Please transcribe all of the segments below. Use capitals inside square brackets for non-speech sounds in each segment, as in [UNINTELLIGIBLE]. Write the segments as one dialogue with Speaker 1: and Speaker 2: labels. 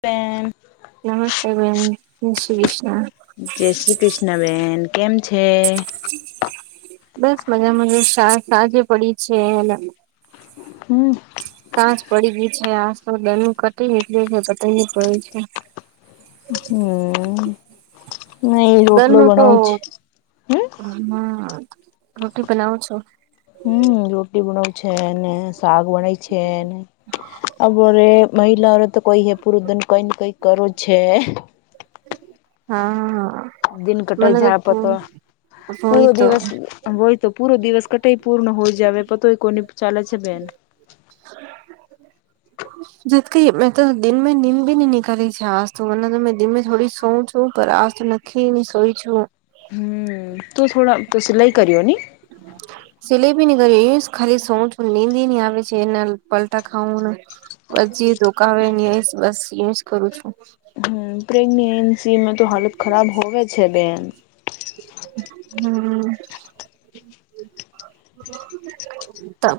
Speaker 1: Spain
Speaker 2: નમસ્તે બેન જય શ્રી કૃષ્ણ
Speaker 1: જય શ્રી કૃષ્ણ બેન કેમ છે
Speaker 2: બસ મજા મા સાક સાકે પડી છે
Speaker 1: હમ્મ
Speaker 2: સાંજ પડી ગઈ છે આસ તો દન કટી નીકળીયો છે પતાઇ નઈ પડયો છે
Speaker 1: હમ્મ એ ના એ રોટલો
Speaker 2: દરનું તો
Speaker 1: બણવું છે હમ્મ
Speaker 2: હા મત રોટી બનાવ છો
Speaker 1: હમ્મ રોટી બનાવું છે એ ને સારૂ એ છે અપોરે મહિલાઓ તો કોઈ હે પૂરો દીન કઈ નને કઈ કરો છે
Speaker 2: હા
Speaker 1: દિન
Speaker 2: મને
Speaker 1: કટાઈ
Speaker 2: તો
Speaker 1: જપતો પૂરો
Speaker 2: હોય તો
Speaker 1: દિવસ હોય તો પૂરો દિવસ કટઇ પૂર્ણ હોય જાવે પતઇ કોની ચાલે છે બેન
Speaker 2: [INAUDIBLE] નથી મે તો દિન મે નિંદ ભી નહિ નીકાલી છે આજતો વરના દિન મે તો થોડી સોવુ છું પર આજ તો કી ની શોઈ છું
Speaker 1: તો થોડા સિલાઈ કર્યો ની
Speaker 2: [INAUDIBLE] સિલેબી નની કર એ જ ખાલી સોઉ છુ નીંદ નઇ આવે છે એના પલટા ખાવું પછી જે ધોકાવે એની ને બસ એ જ કરું છું
Speaker 1: પ્રેગ્નેન્સીમાં તો હાલત ખરાબ હોવે છે બેન
Speaker 2: હમ્મ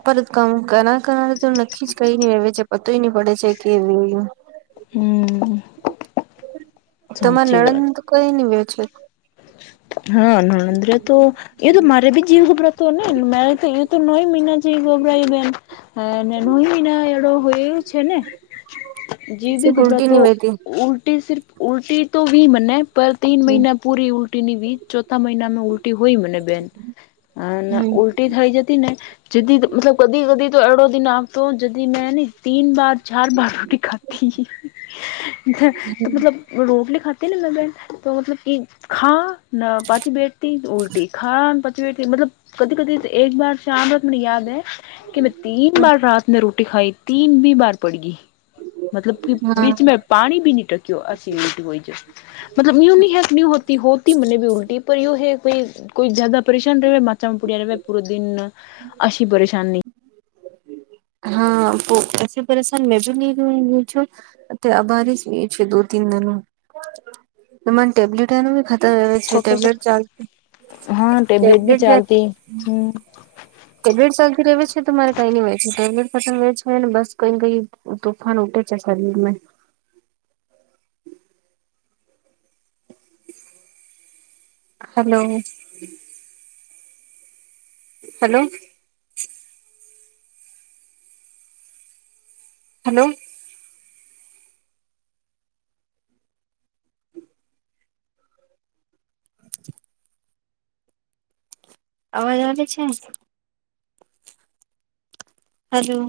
Speaker 2: પરત કામ કર કર તો નક્કી જ કઈ નહી રે કઈ પતોય નહી પડે છે કે
Speaker 1: હમ સાચી
Speaker 2: તમારે
Speaker 1: વાત
Speaker 2: નણંદ કઈ ની વિયો છે
Speaker 1: હા નણંદ્ર તો એ તો મારે બી જીવ ગભરાતો ને મેરેજ થયા નોય મહિના ગોબરાઈ બેન નય મહિના એડ઼ો હોયો છે ને જીવ ભી
Speaker 2: સિર્ફ ઉલટી
Speaker 1: ઘબરાતો
Speaker 2: નહી વહેતી
Speaker 1: તો ઉલ્ટી ઉલટી તો વી મને પર તીન
Speaker 2: હમ
Speaker 1: મહિના પૂરી ઉલ્ટી ની વી ચોથા મહિના મા ઉલ્ટી હોઈ મને બેન એ ન ઉલ
Speaker 2: હમ
Speaker 1: ઉલટી થઈ જતી ને મેં જડી કદી તો એડો દિન આવતો જ મેં તીન બર ચાર બાર રોટલી ખાધી તો મતલબ રોટલી ખાતી ને મે બેન તો મતલબ એ ખા ના પાંચી બે તેન ઉલટી [UNINTELLIGIBLE] કદી કદી એક બાર શામ રો તો મને યાદ હૈ કે મેં તીન બાર
Speaker 2: હમ
Speaker 1: રાત મે રો ખાઈ તીન બી બાર પડ ગઈ મતલબ કે
Speaker 2: હા
Speaker 1: બીચ મે. પાણી બી ની ટક્યો આ સ હોય મતલબ ન્યે. હોતી મને ભી ઉલ્ટટી પર યયો હૈ કોઈ કોઈ જ્યાદા પરેશાન રહે માચા. ભ પૂરો દિન અ પરેશાન નહી.
Speaker 2: હા એસી પરેશાન મેં બી ની હુઈ છું. અ, અભાર જ એ છે. દો-તન જનો તમાને ટેબ્લેટનુ તો છે, ટેબલેટ ચાલતી.
Speaker 1: હા, ટેબલેટ ભી
Speaker 2: ટેબ્લેટ
Speaker 1: ચાલતી. હમ.
Speaker 2: ટેબલેટ ચાલતી રહે છે, તોરે કઈ નઈ હોય છે. ટેબલેટ ખતમ છે ને, બસ કઈને કંઈ. તુફાન ઉઠે છે શરીરમાં. હલો. હલો. હલો. અવાજ આવે છે? હલો.